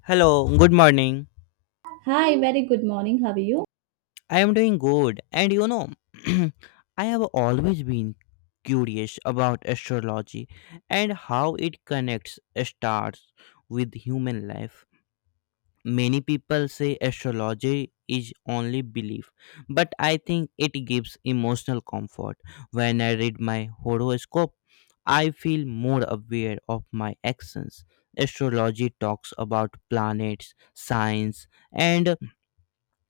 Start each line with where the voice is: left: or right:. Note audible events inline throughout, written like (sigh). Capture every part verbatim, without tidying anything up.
left: Hello, good morning.
right: Hi, very good morning. How are you?
left: I am doing good, and you know, (clears throat) I have always been curious about astrology and how it connects stars with human life. Many people say astrology is only belief, but I think it gives emotional comfort. When I read my horoscope, I feel more aware of my actions. Astrology talks about planets, signs, and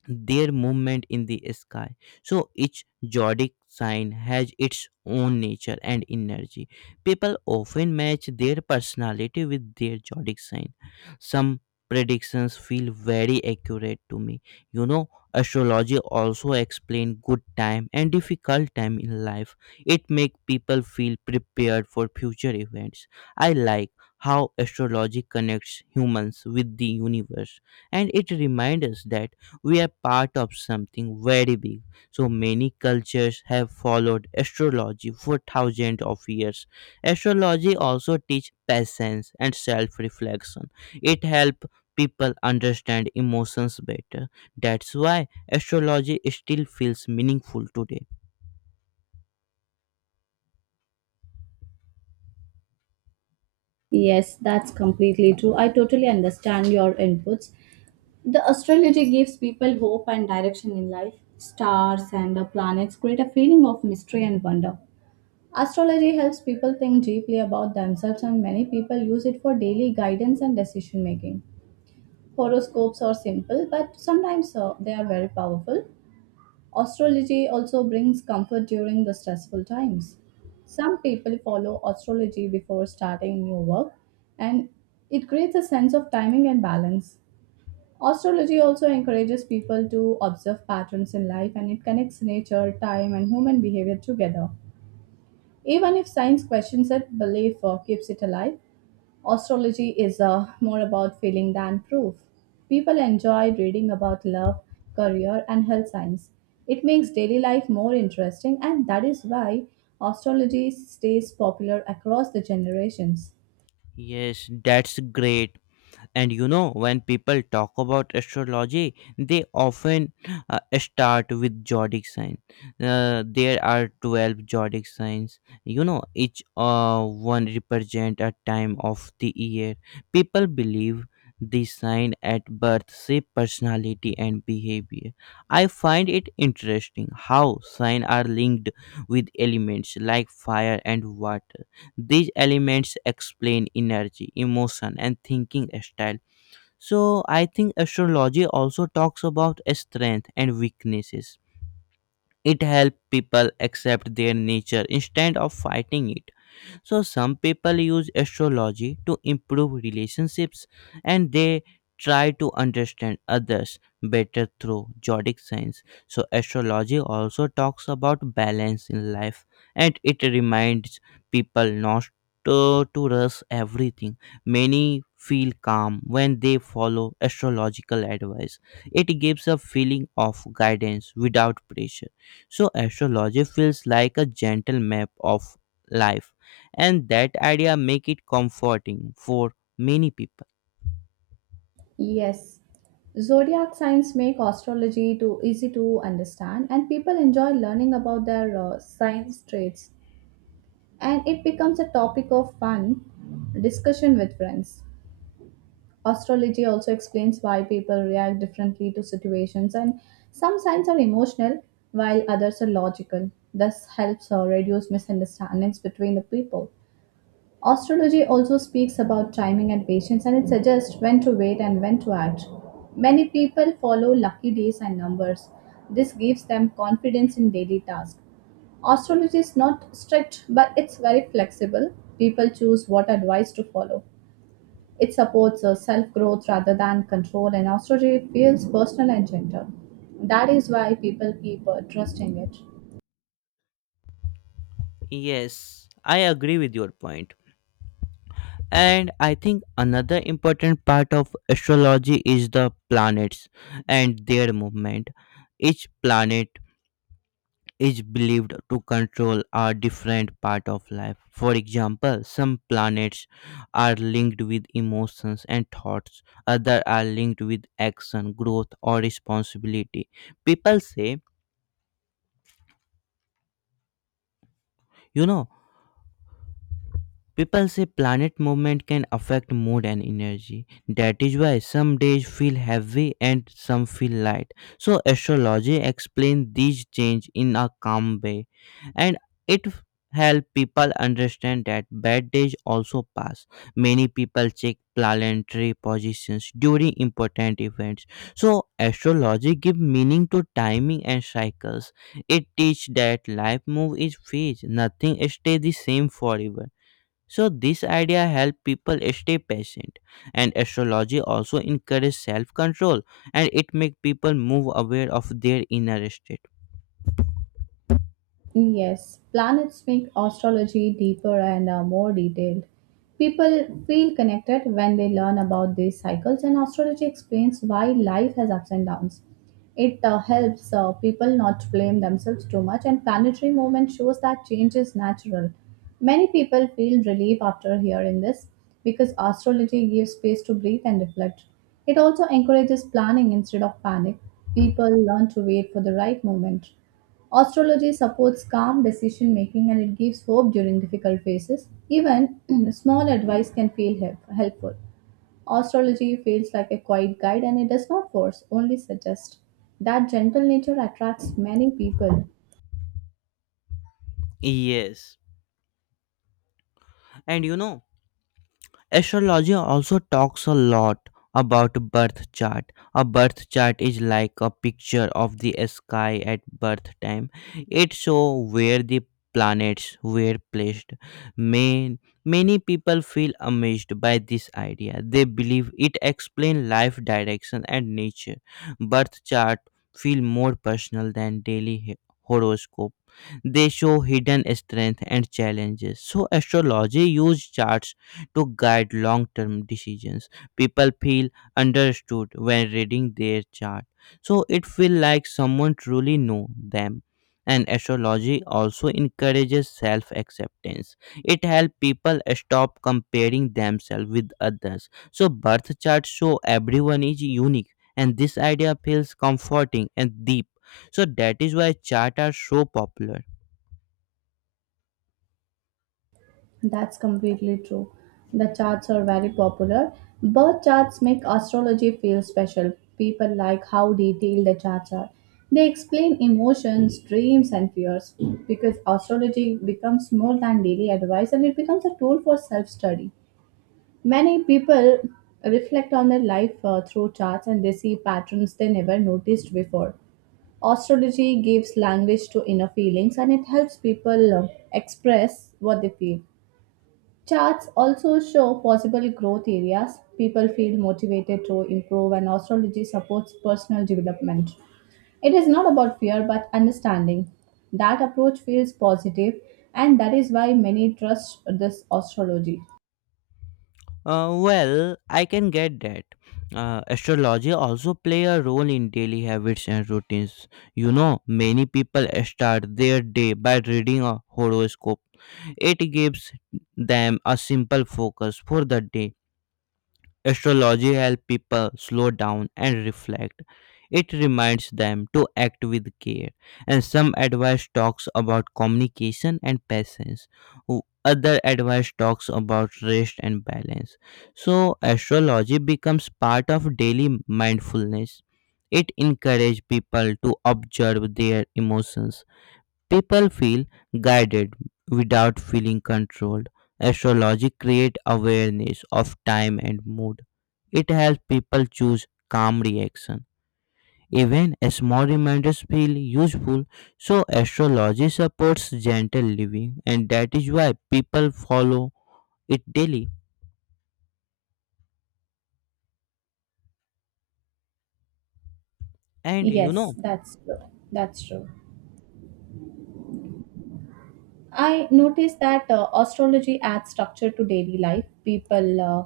left: their movement in the sky. So each zodiac sign has its own nature and energy. People often match their personality with their zodiac sign. Some predictions feel very accurate to me. You know, Astrology also explains good time and difficult time in life. It makes people feel prepared for future events. I like how astrology connects humans with the universe and it reminds us that we are part of something very big. So many cultures have followed astrology for thousands of years. Astrology also teach patience and self-reflection. It helps people understand emotions better. That's why astrology still feels meaningful today.
right: Yes, that's completely true. I totally understand your inputs. The astrology gives people hope and direction in life. Stars and the planets create a feeling of mystery and wonder. Astrology helps people think deeply about themselves, and many people use it for daily guidance and decision making. Horoscopes are simple, but sometimes uh, they are very powerful. Astrology also brings comfort during the stressful times. Some people follow astrology before starting new work and it creates a sense of timing and balance. Astrology also encourages people to observe patterns in life and it connects nature, time, and human behavior together. Even if science questions it, belief uh, keeps it alive. Astrology is uh, more about feeling than proof. People enjoy reading about love, career, and health signs. It makes daily life more interesting, and that is why astrology stays popular across the generations.
left: Yes, that's great. And you know, when people talk about astrology, they often uh, start with zodiac sign. Uh, there are twelve zodiac signs. You know, each uh, one represent a time of the year. People believe the sign at birth shape personality and behavior. I find it interesting how signs are linked with elements like fire and water. These elements explain energy, emotion, and thinking style, so I think astrology also talks about strength and weaknesses. It helps people accept their nature instead of fighting it. So some people use astrology to improve relationships and they try to understand others better through zodiac signs. So astrology also talks about balance in life and it reminds people not to, to rush everything. Many feel calm when they follow astrological advice. It gives a feeling of guidance without pressure. So astrology feels like a gentle map of life and that idea make it comforting for many people.
right: Yes, zodiac signs make astrology too easy to understand, and people enjoy learning about their uh, signs traits, and it becomes a topic of fun discussion with friends. Astrology also explains why people react differently to situations, and some signs are emotional while others are logical. This helps uh, reduce misunderstandings between the people. Astrology also speaks about timing and patience, and it suggests when to wait and when to act. Many people follow lucky days and numbers. This gives them confidence in daily tasks. Astrology is not strict, but it's very flexible. People choose what advice to follow. It supports a self-growth rather than control, and astrology feels personal and gentle. That is why people keep uh, trusting it.
left: Yes, I agree with your point point. And I think another important part of astrology is the planets and their movement. Each planet is believed to control a different part of life. For example, some planets are linked with emotions and thoughts, other are linked with action, growth or responsibility. people say you know People say planet movement can affect mood and energy. That is why some days feel heavy and some feel light. So astrology explains these change in a calm way and it help people understand that bad days also pass. Many people check planetary positions during important events. So astrology give meaning to timing and cycles. It teach that life move is phase. Nothing stay the same forever, so this idea helps people stay patient and astrology also encourages self-control and it makes people move aware of their inner state.
right: Yes, planets make astrology deeper and uh, more detailed. People feel connected when they learn about these cycles, and astrology explains why life has ups and downs. It uh, helps uh, people not blame themselves too much, and planetary movement shows that change is natural. Many people feel relief after hearing this because astrology gives space to breathe and reflect. It also encourages planning instead of panic. People learn to wait for the right moment. Astrology supports calm decision making and it gives hope during difficult phases. Even (clears throat) small advice can feel help- helpful. Astrology feels like a quiet guide and it does not force, only suggest. That gentle nature attracts many people.
left: Yes. And you know astrology also talks a lot about birth chart. A birth chart is like a picture of the sky at birth time. It shows where the planets were placed. May, Many people feel amazed by this idea. They believe it explains life direction and nature. Birth chart feel more personal than daily he- horoscope. They show hidden strength and challenges. So astrology uses charts to guide long-term decisions. People feel understood when reading their chart. So it feels like someone truly know them. And astrology also encourages self-acceptance. It helps people stop comparing themselves with others. So birth charts show everyone is unique and this idea feels comforting and deep. So that is why charts are so popular.
right: That's completely true. The charts are very popular. Birth charts make astrology feel special. People like how detailed the charts are. They explain emotions, dreams, and fears. Because astrology becomes more than daily advice and it becomes a tool for self study. Many people reflect on their life uh, through charts and they see patterns they never noticed before. Astrology gives language to inner feelings and it helps people uh, express what they feel. Charts also show possible growth areas. People feel motivated to improve, and astrology supports personal development. It is not about fear but understanding. That approach feels positive, and that is why many trust this astrology.
left: Uh, well, I can get that. Uh, astrology also play a role in daily habits and routines. You know, many people start their day by reading a horoscope. It gives them a simple focus for the day. Astrology helps people slow down and reflect. It reminds them to act with care. And some advice talks about communication and patience. W- Other advice talks about rest and balance. So astrology becomes part of daily mindfulness. It encourages people to observe their emotions. People feel guided without feeling controlled. Astrology creates awareness of time and mood. It helps people choose calm reaction. Even small reminders feel useful, so astrology supports gentle living, and that is why people follow it daily. And you
right: Yes,
left: know,
right: that's true. That's true. I noticed that uh, astrology adds structure to daily life. People uh,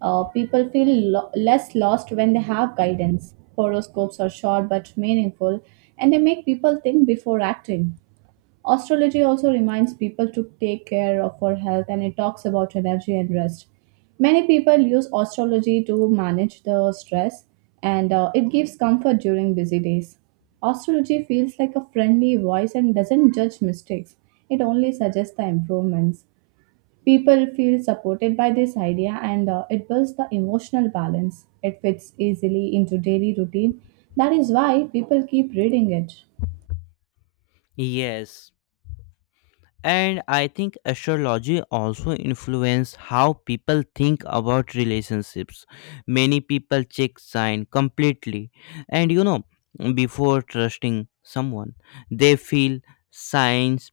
right: uh, people feel lo- less lost when they have guidance. Horoscopes are short but meaningful, and they make people think before acting. Astrology also reminds people to take care of our health and it talks about energy and rest. Many people use astrology to manage the stress and uh, it gives comfort during busy days. Astrology feels like a friendly voice and doesn't judge mistakes, it only suggests the improvements. People feel supported by this idea and uh, it builds the emotional balance. It fits easily into daily routine. That is why people keep reading it.
left: yes, and I think astrology also influence how people think about relationships. Many people check sign completely and you know before trusting someone they feel signs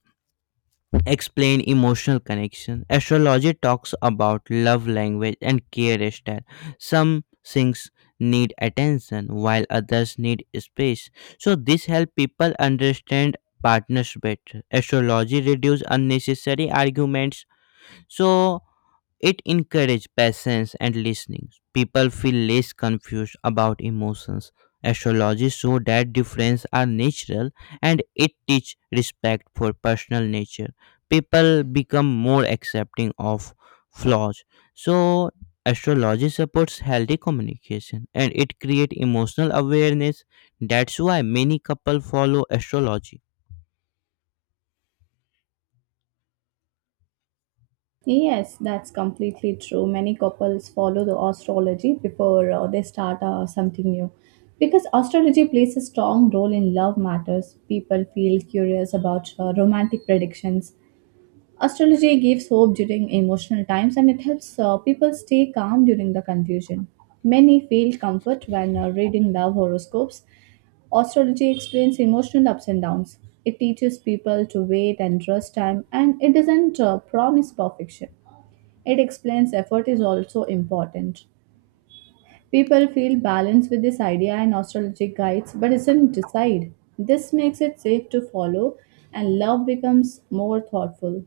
left: explain emotional connection. Astrology talks about love language and care style. Some things need attention while others need space. So this helps people understand partners better. Astrology reduces unnecessary arguments. So it encourages patience and listening. People feel less confused about emotions. Astrology shows that differences are natural and it teaches respect for personal nature. People become more accepting of flaws. So, astrology supports healthy communication and it creates emotional awareness. That's why many couples follow astrology.
right: Yes, that's completely true. Many couples follow the astrology before uh, they start uh, something new. Because astrology plays a strong role in love matters, people feel curious about uh, romantic predictions. Astrology gives hope during emotional times and it helps uh, people stay calm during the confusion. Many feel comfort when uh, reading love horoscopes. Astrology explains emotional ups and downs. It teaches people to wait and trust time and it doesn't uh, promise perfection. It explains effort is also important. People feel balanced with this idea and astrology guides but doesn't decide. This makes it safe to follow and love becomes more thoughtful.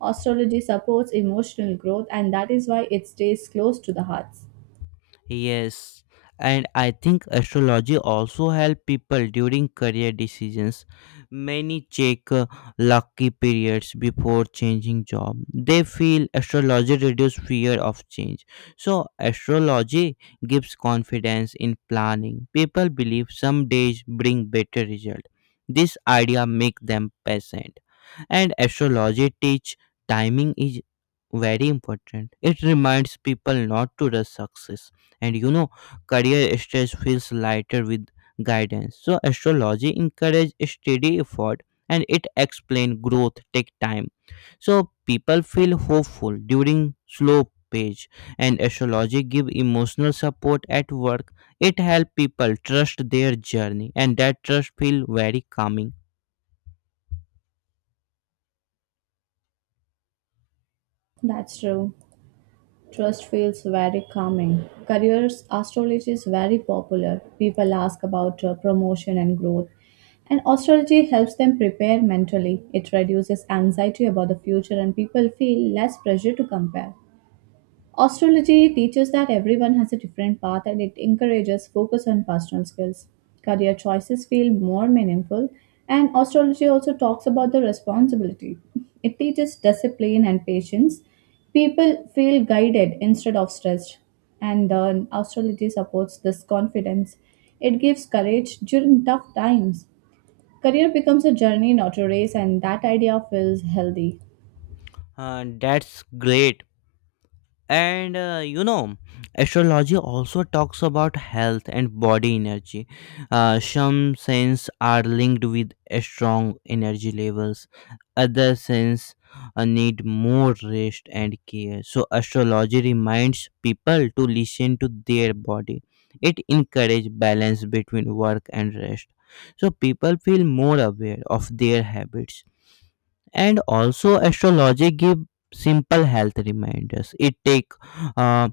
right: Astrology supports emotional growth and that is why it stays close to the hearts.
left: Yes, and I think astrology also help people during career decisions. Many check uh, lucky periods before changing job. They feel astrology reduce fear of change. So astrology gives confidence in planning. People believe some days bring better result. This idea make them patient. And astrology teach timing is very important. It reminds people not to rush success, and you know career stress feels lighter with guidance. So astrology encourage steady effort and it explain growth take time, so people feel hopeful during slow page. And astrology give emotional support at work. It help people trust their journey and that trust feel very calming.
right: That's true. Trust feels very calming. Careers astrology is very popular. People ask about uh, promotion and growth. And astrology helps them prepare mentally. It reduces anxiety about the future and people feel less pressure to compare. Astrology teaches that everyone has a different path and it encourages focus on personal skills. Career choices feel more meaningful, and astrology also talks about the responsibility. It teaches discipline and patience. People feel guided instead of stressed, and uh, astrology supports this confidence. It gives courage during tough times. Career becomes a journey, not a race, and that idea feels healthy.
left: Uh, that's great. And uh, you know astrology also talks about health and body energy. Uh, some signs are linked with a strong energy levels, other signs uh, need more rest and care. So astrology reminds people to listen to their body. It encourages balance between work and rest, so people feel more aware of their habits. And also astrology give simple health reminders. It take uh,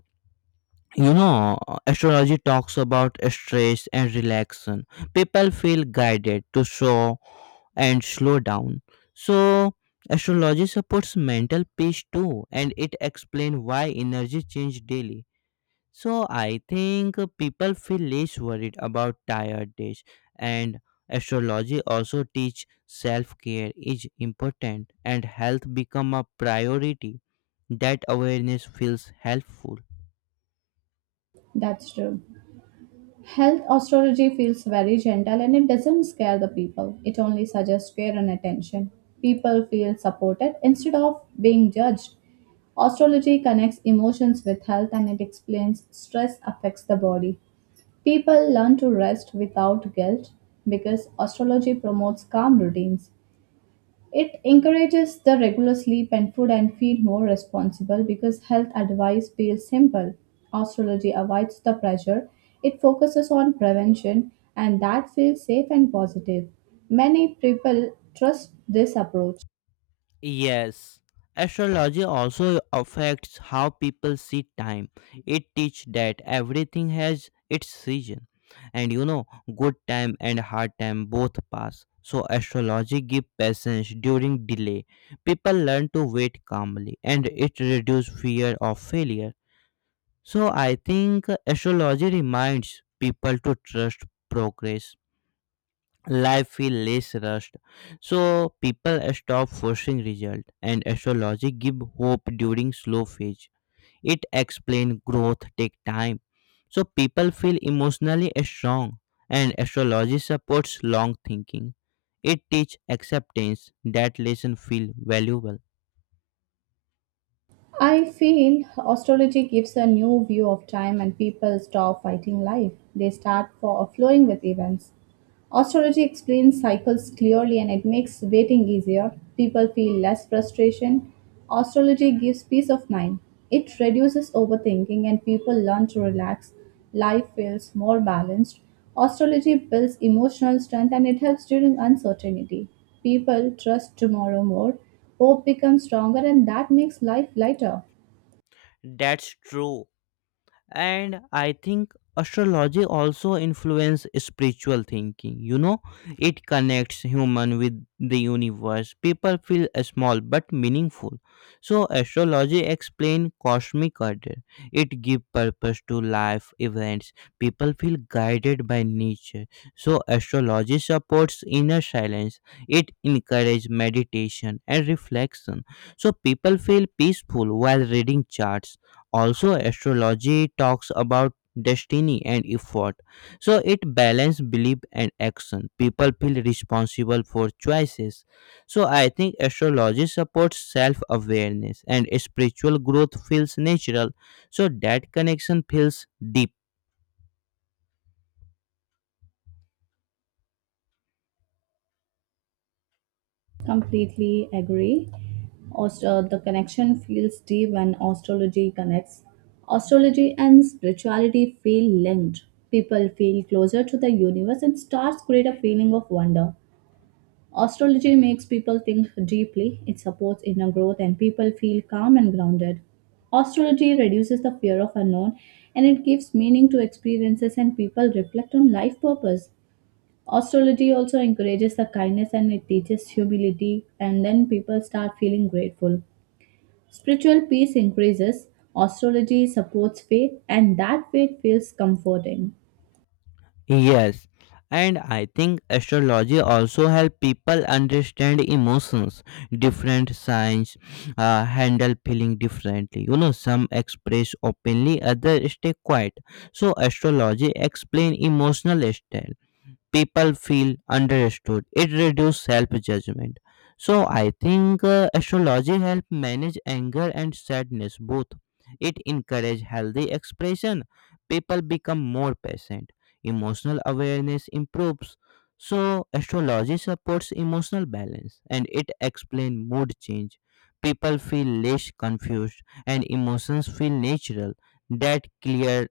left: you know Astrology talks about stress and relaxation. People feel guided to show and slow down. So astrology supports mental peace too and it explains why energy change daily. So I think people feel less worried about tired days. And astrology also teach self-care is important and health become a priority. That awareness feels helpful.
right: That's true. Health astrology feels very gentle and it doesn't scare the people. It only suggests care and attention. People feel supported instead of being judged. Astrology connects emotions with health and it explains stress affects the body. People learn to rest without guilt because astrology promotes calm routines. It encourages the regular sleep and food and feel more responsible because health advice feels simple. Astrology avoids the pressure. It focuses on prevention and that feels safe and positive. Many people trust this approach.
left: Yes, astrology also affects how people see time. It teaches that everything has its season, and you know, good time and hard time both pass. So astrology give patience during delay. People learn to wait calmly, and it reduce fear of failure. So I think astrology reminds people to trust progress. Life feel less rushed, so people stop forcing result and astrology give hope during slow phase. It explain growth take time, so people feel emotionally strong, and astrology supports long thinking. It teach acceptance. That lesson feel valuable.
right: I feel astrology gives a new view of time and people stop fighting life. They start for flowing with events. Astrology explains cycles clearly and it makes waiting easier. People feel less frustration. Astrology gives peace of mind. It reduces overthinking and people learn to relax. Life feels more balanced. Astrology builds emotional strength and it helps during uncertainty. People trust tomorrow more. Hope becomes stronger and that makes life lighter.
left: That's true. And I think astrology also influence spiritual thinking. You know it connects human with the universe. People feel uh, small but meaningful. So astrology explain cosmic order. It give purpose to life events. People feel guided by nature. So astrology supports inner silence. It encourage meditation and reflection, so people feel peaceful while reading charts. Also, astrology talks about destiny and effort. So it balances belief and action. People feel responsible for choices. So I think astrology supports self awareness and spiritual growth feels natural. So that connection feels deep.
right: Completely agree. Aust- uh, the connection feels deep when astrology connects. Astrology and spirituality feel linked. People feel closer to the universe and stars create a feeling of wonder. Astrology makes people think deeply, it supports inner growth, and people feel calm and grounded. Astrology reduces the fear of unknown and it gives meaning to experiences, and people reflect on life purpose. Astrology also encourages the kindness and it teaches humility, and then people start feeling grateful. Spiritual peace increases, astrology supports faith, and that faith feels comforting.
left: Yes, and I think astrology also help people understand emotions. Different signs uh, handle feeling differently. You know, some express openly, others stay quiet. So astrology explain emotional style. People feel understood. It reduces self judgment. So I think uh, astrology helps manage anger and sadness both. It encourages healthy expression. People become more patient. Emotional awareness improves. So astrology supports emotional balance and it explains mood change. People feel less confused and emotions feel natural. That clear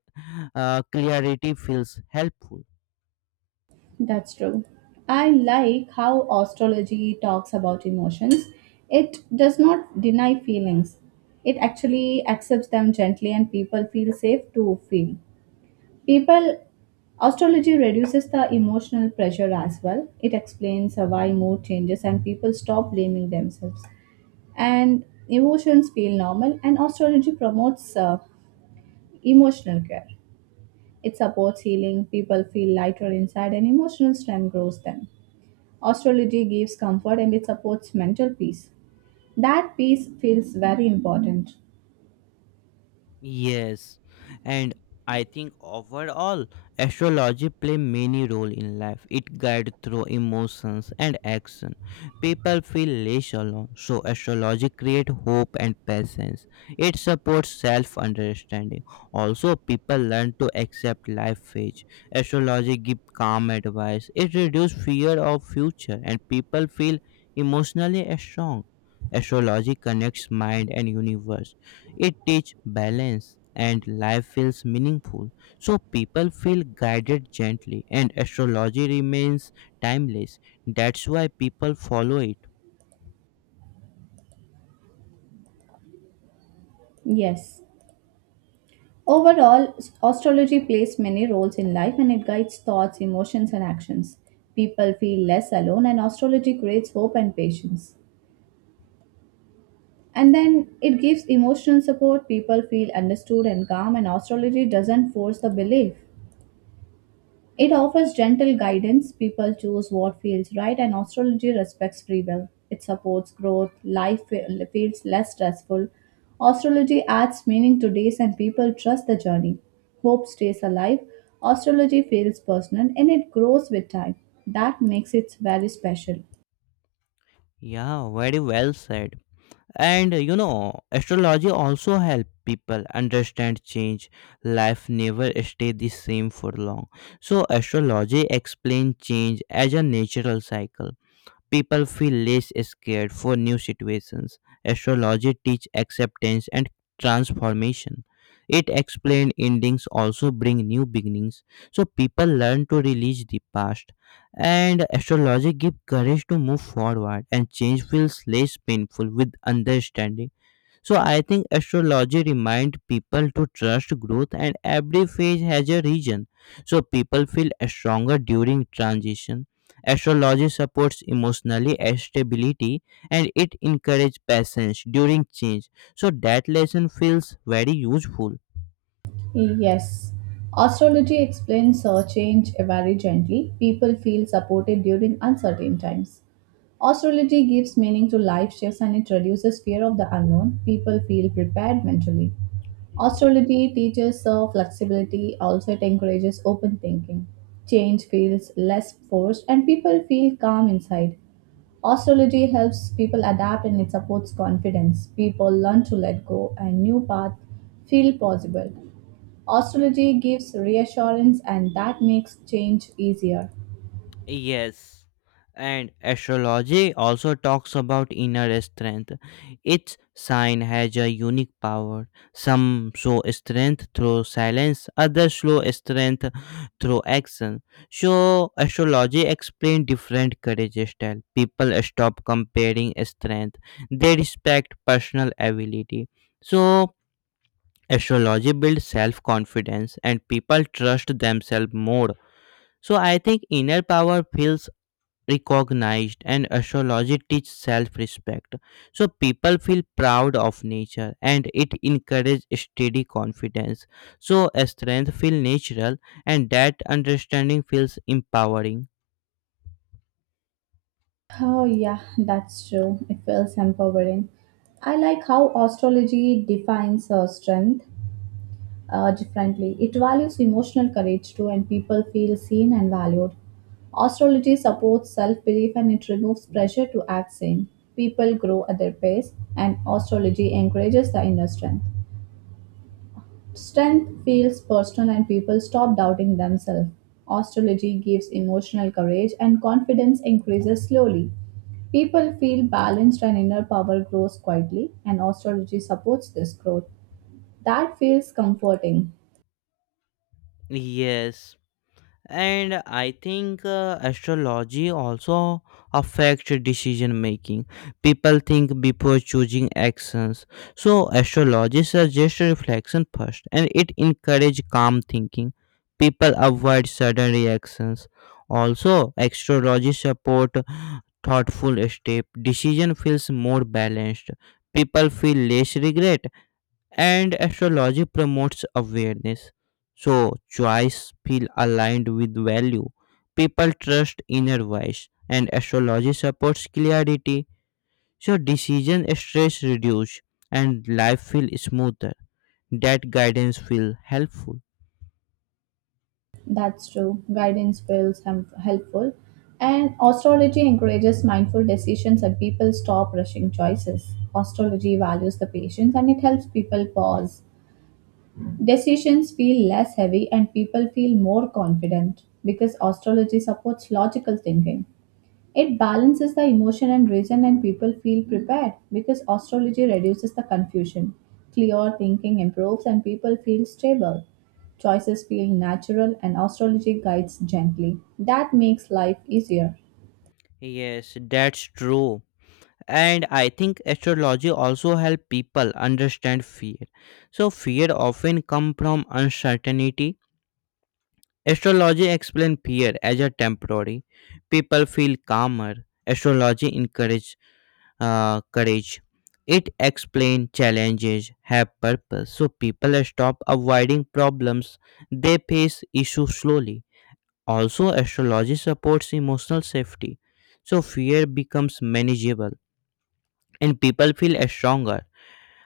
left: uh, clarity feels helpful.
right: That's true. I like how astrology talks about emotions. It does not deny feelings, it actually accepts them gently, and people feel safe to feel. People, astrology reduces the emotional pressure as well. It explains why mood changes and people stop blaming themselves. And emotions feel normal, and astrology promotes uh, emotional care. It supports healing, people feel lighter inside, and emotional strength grows them. Astrology gives comfort and it supports mental peace. That peace feels very important.
left: Yes, and I think overall, astrology play many role in life. It guide through emotions and action. People feel less alone, so astrology create hope and patience. It supports self understanding. Also, people learn to accept life phase. Astrology give calm advice. It reduce fear of future, and people feel emotionally strong. Astrology connects mind and universe. It teaches balance and life feels meaningful. So people feel guided gently and astrology remains timeless. That's why people follow it.
right: Yes. Overall, astrology plays many roles in life and it guides thoughts, emotions, and actions. People feel less alone, and astrology creates hope and patience. And then it gives emotional support, people feel understood and calm, and astrology doesn't force the belief. It offers gentle guidance, people choose what feels right, and astrology respects free will. It supports growth, life fe- feels less stressful. Astrology adds meaning to days, and people trust the journey. Hope stays alive. Astrology feels personal and it grows with time. That makes it very special.
left: Yeah, very well said. And you know, astrology also help people understand change. Life never stay the same for long. So astrology explain change as a natural cycle. People feel less scared for new situations. Astrology teach acceptance and transformation. It explains endings also bring new beginnings. So people learn to release the past. And astrology give courage to move forward and change feels less painful with understanding. So I think astrology remind people to trust growth and every phase has a region. So people feel stronger during transition. Astrology supports emotionally stability and it encourages patience during change. So that lesson feels very useful.
right: Yes. Astrology explains uh, change very gently. People feel supported during uncertain times. Astrology gives meaning to life shifts and it reduces fear of the unknown. People feel prepared mentally. Astrology teaches uh, flexibility, also, it encourages open thinking. Change feels less forced and people feel calm inside. Astrology helps people adapt and it supports confidence. People learn to let go and new paths feel possible. Astrology gives reassurance and that makes change easier.
left: Yes, and astrology also talks about inner strength. Each sign has a unique power. Some show strength through silence, others show strength through action. So, astrology explains different courage style. People stop comparing strength; they respect personal ability. So, astrology builds self confidence, and people trust themselves more. So I think inner power feels recognized and astrology teaches self-respect so people feel proud of nature and it encourages steady confidence so a strength feels natural and that understanding feels empowering.
right: Oh, yeah, that's true. It feels empowering. I like how astrology defines uh, strength uh, differently. It values emotional courage too, and people feel seen and valued. Astrology supports self belief and it removes pressure to act same. People grow at their pace, and astrology encourages the inner strength. Strength feels personal and people stop doubting themselves. Astrology gives emotional courage and confidence increases slowly. People feel balanced and inner power grows quietly, and astrology supports this growth. That feels comforting.
left: Yes, and I think uh, astrology also affects decision making. People think before choosing actions, so astrology suggests reflection first and it encourages calm thinking. People avoid sudden reactions. Also astrology support thoughtful step. Decision feels more balanced, people feel less regret, and astrology promotes awareness, so choice feel aligned with value. People trust inner voice and astrology supports clarity, so decision stress reduce and life feel smoother. That guidance feel helpful.
right: That's true. Guidance feels hem- helpful. And astrology encourages mindful decisions and people stop rushing choices. Astrology values the patience and it helps people pause. Decisions feel less heavy and people feel more confident because astrology supports logical thinking. It balances the emotion and reason, and people feel prepared because astrology reduces the confusion. Clear thinking improves, and people feel stable. Choices feel natural, and astrology guides gently. That makes life easier.
left: Yes, that's true. And I think astrology also help people understand fear. So fear often come from uncertainty. Astrology explains fear as a temporary. People feel calmer. Astrology encourages uh, courage. It explains challenges have purpose, so people stop avoiding problems. They face issues slowly. Also, astrology supports emotional safety, so fear becomes manageable and people feel stronger.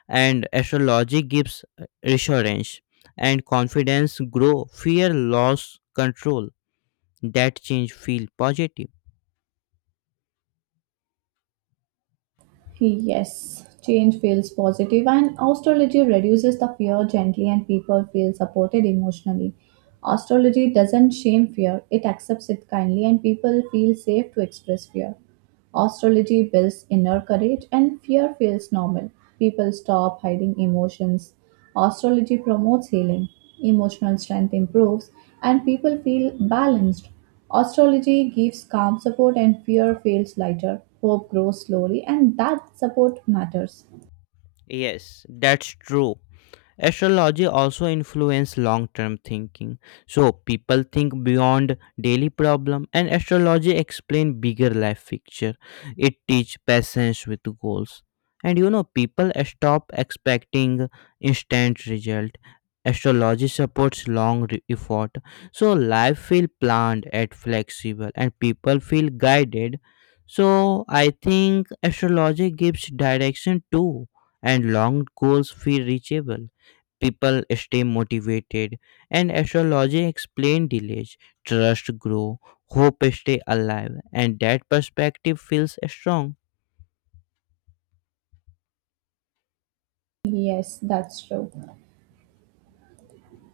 left: And astrology gives uh, reassurance and confidence grow. Fear loss control. That change feel positive.
right: Yes, change feels positive and astrology reduces the fear gently and people feel supported emotionally. Astrology doesn't shame fear, it accepts it kindly and people feel safe to express fear. Astrology builds inner courage and fear feels normal. People stop hiding emotions. Astrology promotes healing. Emotional strength improves and people feel balanced. Astrology gives calm support and fear feels lighter. Hope grows slowly and that support matters.
left: Yes, that's true. Astrology also influences long term thinking. So people think beyond daily problem and astrology explain bigger life picture. It teach patience with goals. And you know people stop expecting instant result. Astrology supports long re- effort. So life feel planned and flexible and people feel guided. So I think astrology gives direction too, and long goals feel reachable, people stay motivated, and astrology explain delays, trust grow, hope stay alive, and that perspective feels strong.
right: Yes, that's true.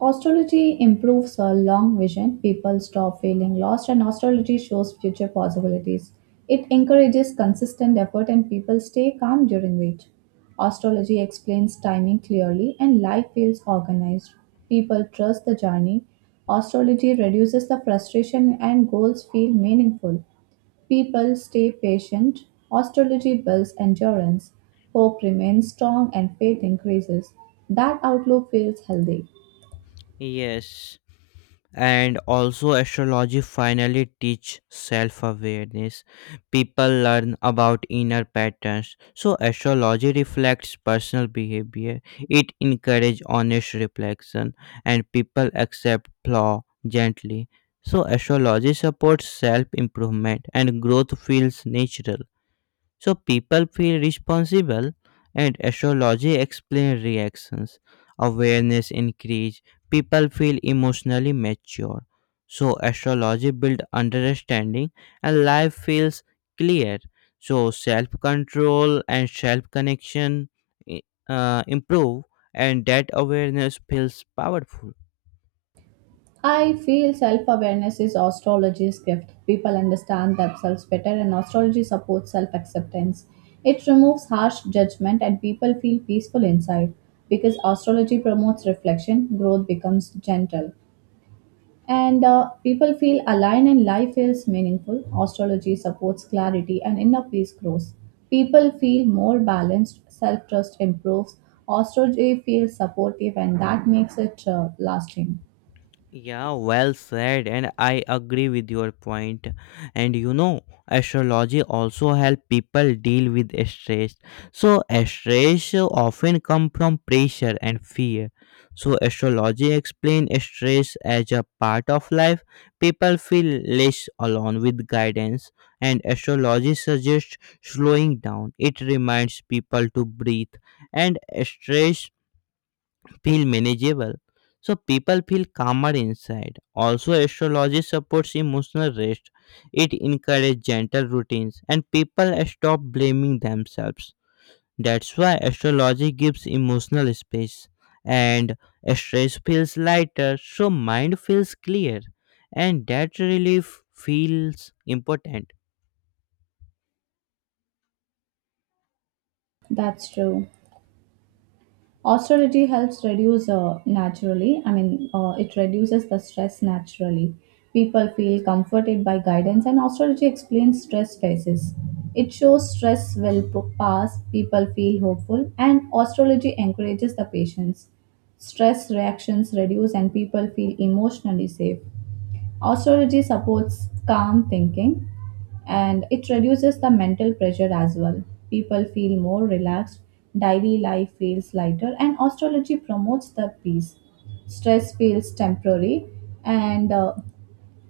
right: Astrology improves our long vision. People stop feeling lost, and astrology shows future possibilities. It encourages consistent effort, and people stay calm during wait. Astrology explains timing clearly, and life feels organized. People trust the journey. Astrology reduces the frustration, and goals feel meaningful. People stay patient. Astrology builds endurance. Hope remains strong, and faith increases. That outlook feels healthy.
left: Yes, and also astrology finally teach self awareness. People learn about inner patterns, so astrology reflects personal behavior. It encourages honest reflection, and people accept flaw gently. So astrology supports self improvement and growth feels natural, so people feel responsible, and astrology explains reactions. Awareness increase. People feel emotionally mature. So astrology build understanding and life feels clear. So self control and self connection uh, improve, and that awareness feels powerful.
right: I feel self awareness is astrology's gift. People understand themselves better, and astrology supports self acceptance. It removes harsh judgment, and people feel peaceful inside. Because astrology promotes reflection, growth becomes gentle. And uh, People feel aligned, and life feels meaningful. Astrology supports clarity, and inner peace grows. People feel more balanced, self trust improves. Astrology feels supportive, and that makes it uh, lasting.
left: Yeah, well said, and I agree with your point. And you know, astrology also help people deal with stress. So stress often come from pressure and fear. So astrology explain stress as a part of life. People feel less alone with guidance, and astrology suggests slowing down. It reminds people to breathe, and stress feel manageable. So people feel calmer inside. Also, astrology supports emotional rest. It encourages gentle routines and people stop blaming themselves. That's why astrology gives emotional space and stress feels lighter, so mind feels clear and that relief feels important.
right: That's true. Austerity helps reduce uh, naturally I mean uh, it reduces the stress naturally. People feel comforted by guidance, and austerity explains stress phases. It shows stress will p- pass. People feel hopeful, and astrology encourages the patience. Stress reactions reduce, and people feel emotionally safe. Astrology supports calm thinking, and it reduces the mental pressure as well. People feel more relaxed, daily life feels lighter, and astrology promotes the peace. Stress feels temporary, and uh,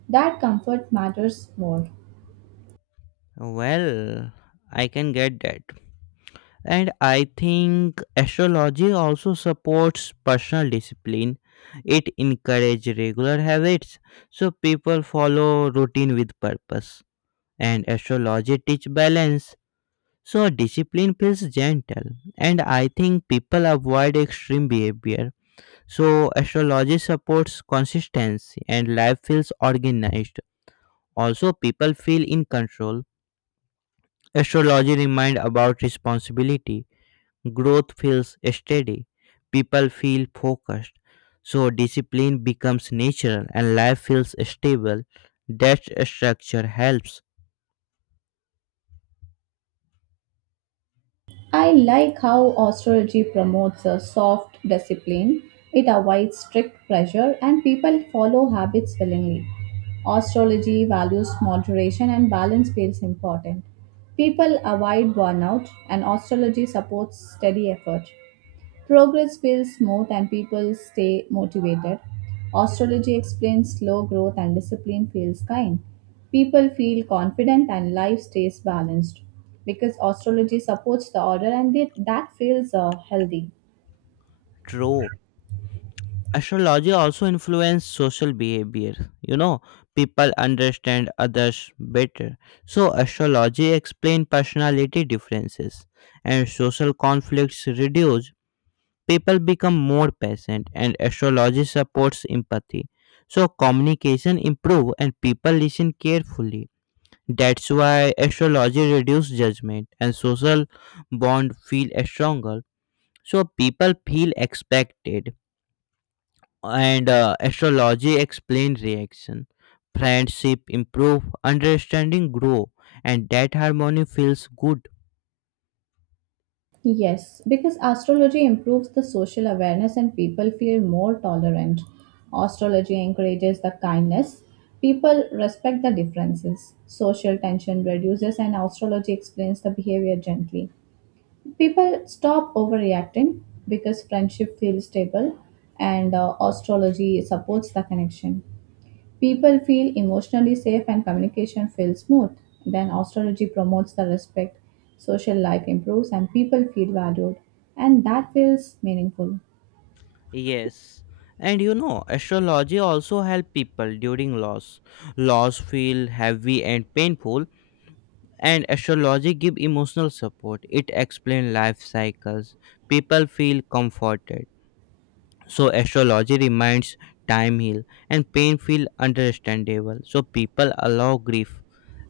right: that comfort matters more.
left: Well, I can get that. And I think astrology also supports personal discipline. It encourages regular habits so people follow routine with purpose. And astrology teach balance so discipline feels gentle. And I think people avoid extreme behavior. So astrology supports consistency and life feels organized. Also people feel in control. Astrology remind about responsibility. Growth feels steady. People feel focused. So discipline becomes natural and life feels stable. That structure helps.
right: I like how astrology promotes a soft discipline. It avoids strict pressure and people follow habits willingly. Astrology values moderation and balance feels important. People avoid burnout and astrology supports steady effort. Progress feels smooth and people stay motivated. Astrology explains slow growth and discipline feels kind. People feel confident and life stays balanced because astrology supports the order, and it, that feels uh, healthy.
left: True. Astrology also influences social behavior. You know, people understand others better. So astrology explains personality differences and social conflicts reduce. People become more patient and astrology supports empathy, so communication improve and people listen carefully. That's why astrology reduce judgment and social bond feel stronger, so people feel expected, and uh, astrology explain reaction, friendship improve, understanding grow, and that harmony feels good.
right: Yes, because astrology improves the social awareness and people feel more tolerant. Astrology encourages the kindness. People respect the differences. Social tension reduces and astrology explains the behavior gently. People stop overreacting because friendship feels stable, and uh, astrology supports the connection. People feel emotionally safe and communication feels smooth. Then astrology promotes the respect, social life improves, and people feel valued. And that feels meaningful.
left: Yes. And you know, astrology also help people during loss. Loss feel heavy and painful, and astrology give emotional support. It explain life cycles. People feel comforted. So astrology reminds time heal and pain feel understandable. So people allow grief.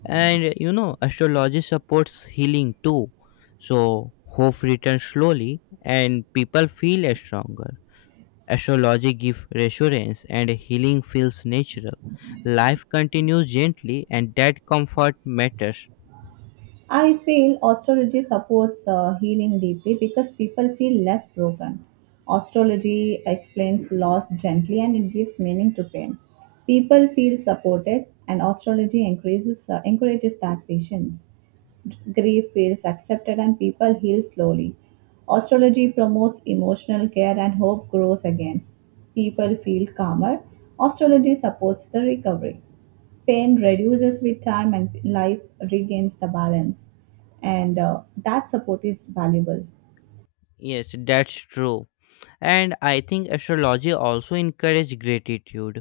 left: And you know, astrology supports healing too. So hope returns slowly and people feel stronger. Astrology gives reassurance and healing feels natural. Life continues gently and that comfort matters.
right: I feel astrology supports uh, healing deeply because people feel less broken. Astrology explains loss gently and it gives meaning to pain. People feel supported, and astrology increases, uh, encourages that patience. Grief feels accepted, and people heal slowly. Astrology promotes emotional care, and hope grows again. People feel calmer. Astrology supports the recovery. Pain reduces with time, and life regains the balance, and uh, that support is valuable.
left: Yes, that's true. And I think astrology also encourage gratitude.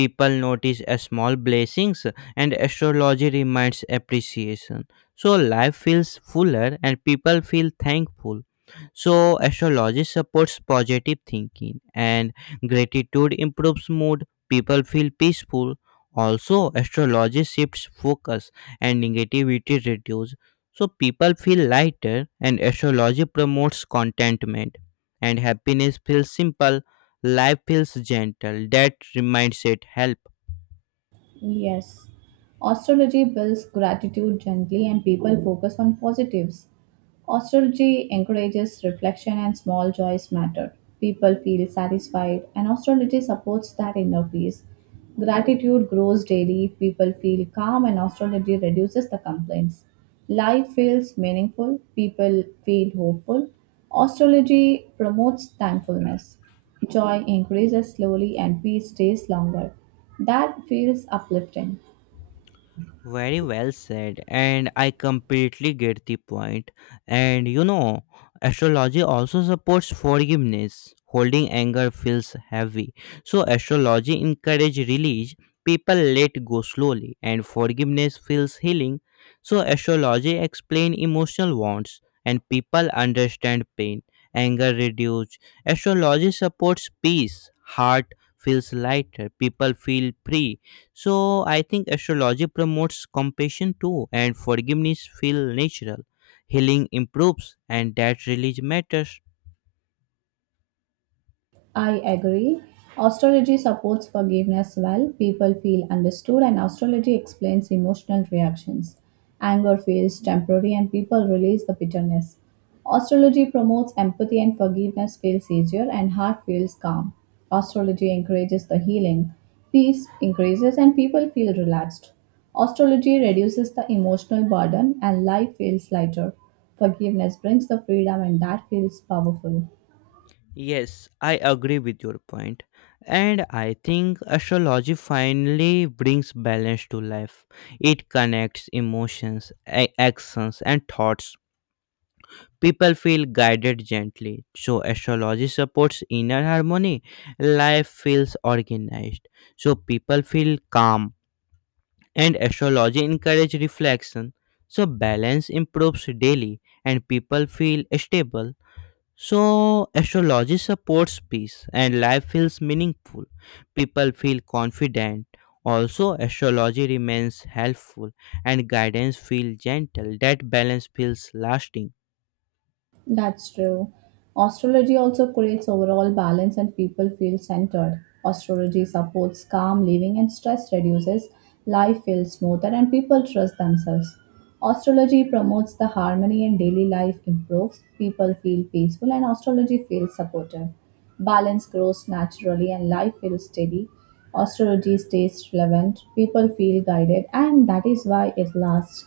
left: People notice a small blessings and astrology reminds appreciation, so life feels fuller and people feel thankful. So astrology supports positive thinking and gratitude improves mood, people feel peaceful. Also astrology shifts focus and negativity reduces, so people feel lighter and astrology promotes contentment and happiness feels simple, life feels gentle. That reminds it helps.
right: Yes, astrology builds gratitude gently, and people focus on positives. Astrology encourages reflection and small joys matter. People feel satisfied, and astrology supports that inner peace. Gratitude grows daily, people feel calm, and astrology reduces the complaints. Life feels meaningful, people feel hopeful. Astrology promotes thankfulness. Joy increases slowly, and peace stays longer. That feels uplifting.
left: Very well said, and I completely get the point. And you know, astrology also supports forgiveness. Holding anger feels heavy, so astrology encourages release. People let go slowly, and forgiveness feels healing. So astrology explains emotional wants, and people understand pain. Anger reduces. Astrology supports peace. Heart feels lighter. People feel free, so I think astrology promotes compassion too, and forgiveness feel natural. Healing improves, and that really matters.
right: I agree. Astrology supports forgiveness well. People feel understood, and astrology explains emotional reactions. Anger feels temporary, and people release the bitterness. Astrology promotes empathy, and forgiveness feels easier, and heart feels calm. Astrology encourages the healing. Peace increases, and people feel relaxed. Astrology reduces the emotional burden, and life feels lighter. Forgiveness brings the freedom, and that feels powerful.
left: Yes, I agree with your point. And I think astrology finally brings balance to life. It connects emotions, a- actions, and thoughts. People feel guided gently. So, astrology supports inner harmony. Life feels organized. So, people feel calm and astrology encourage reflection, so balance improves daily and people feel stable. So astrology supports peace and life feels meaningful, people feel confident. Also astrology remains helpful and guidance feels gentle. That balance feels lasting.
right: That's true. Astrology also creates overall balance and people feel centered. Astrology supports calm living and stress reduces. Life feels smoother and people trust themselves. Astrology promotes the harmony and daily life improves. People feel peaceful and astrology feels supportive. Balance grows naturally and life feels steady. Astrology stays relevant. People feel guided, and that is why it lasts.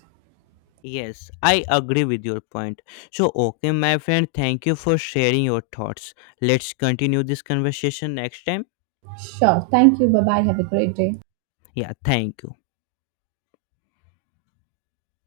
left: Yes, I agree with your point. So okay, my friend, thank you for sharing your thoughts. Let's continue this conversation next time.
right: Sure. Thank you. Bye bye. Have a great day.
left: Yeah, thank you.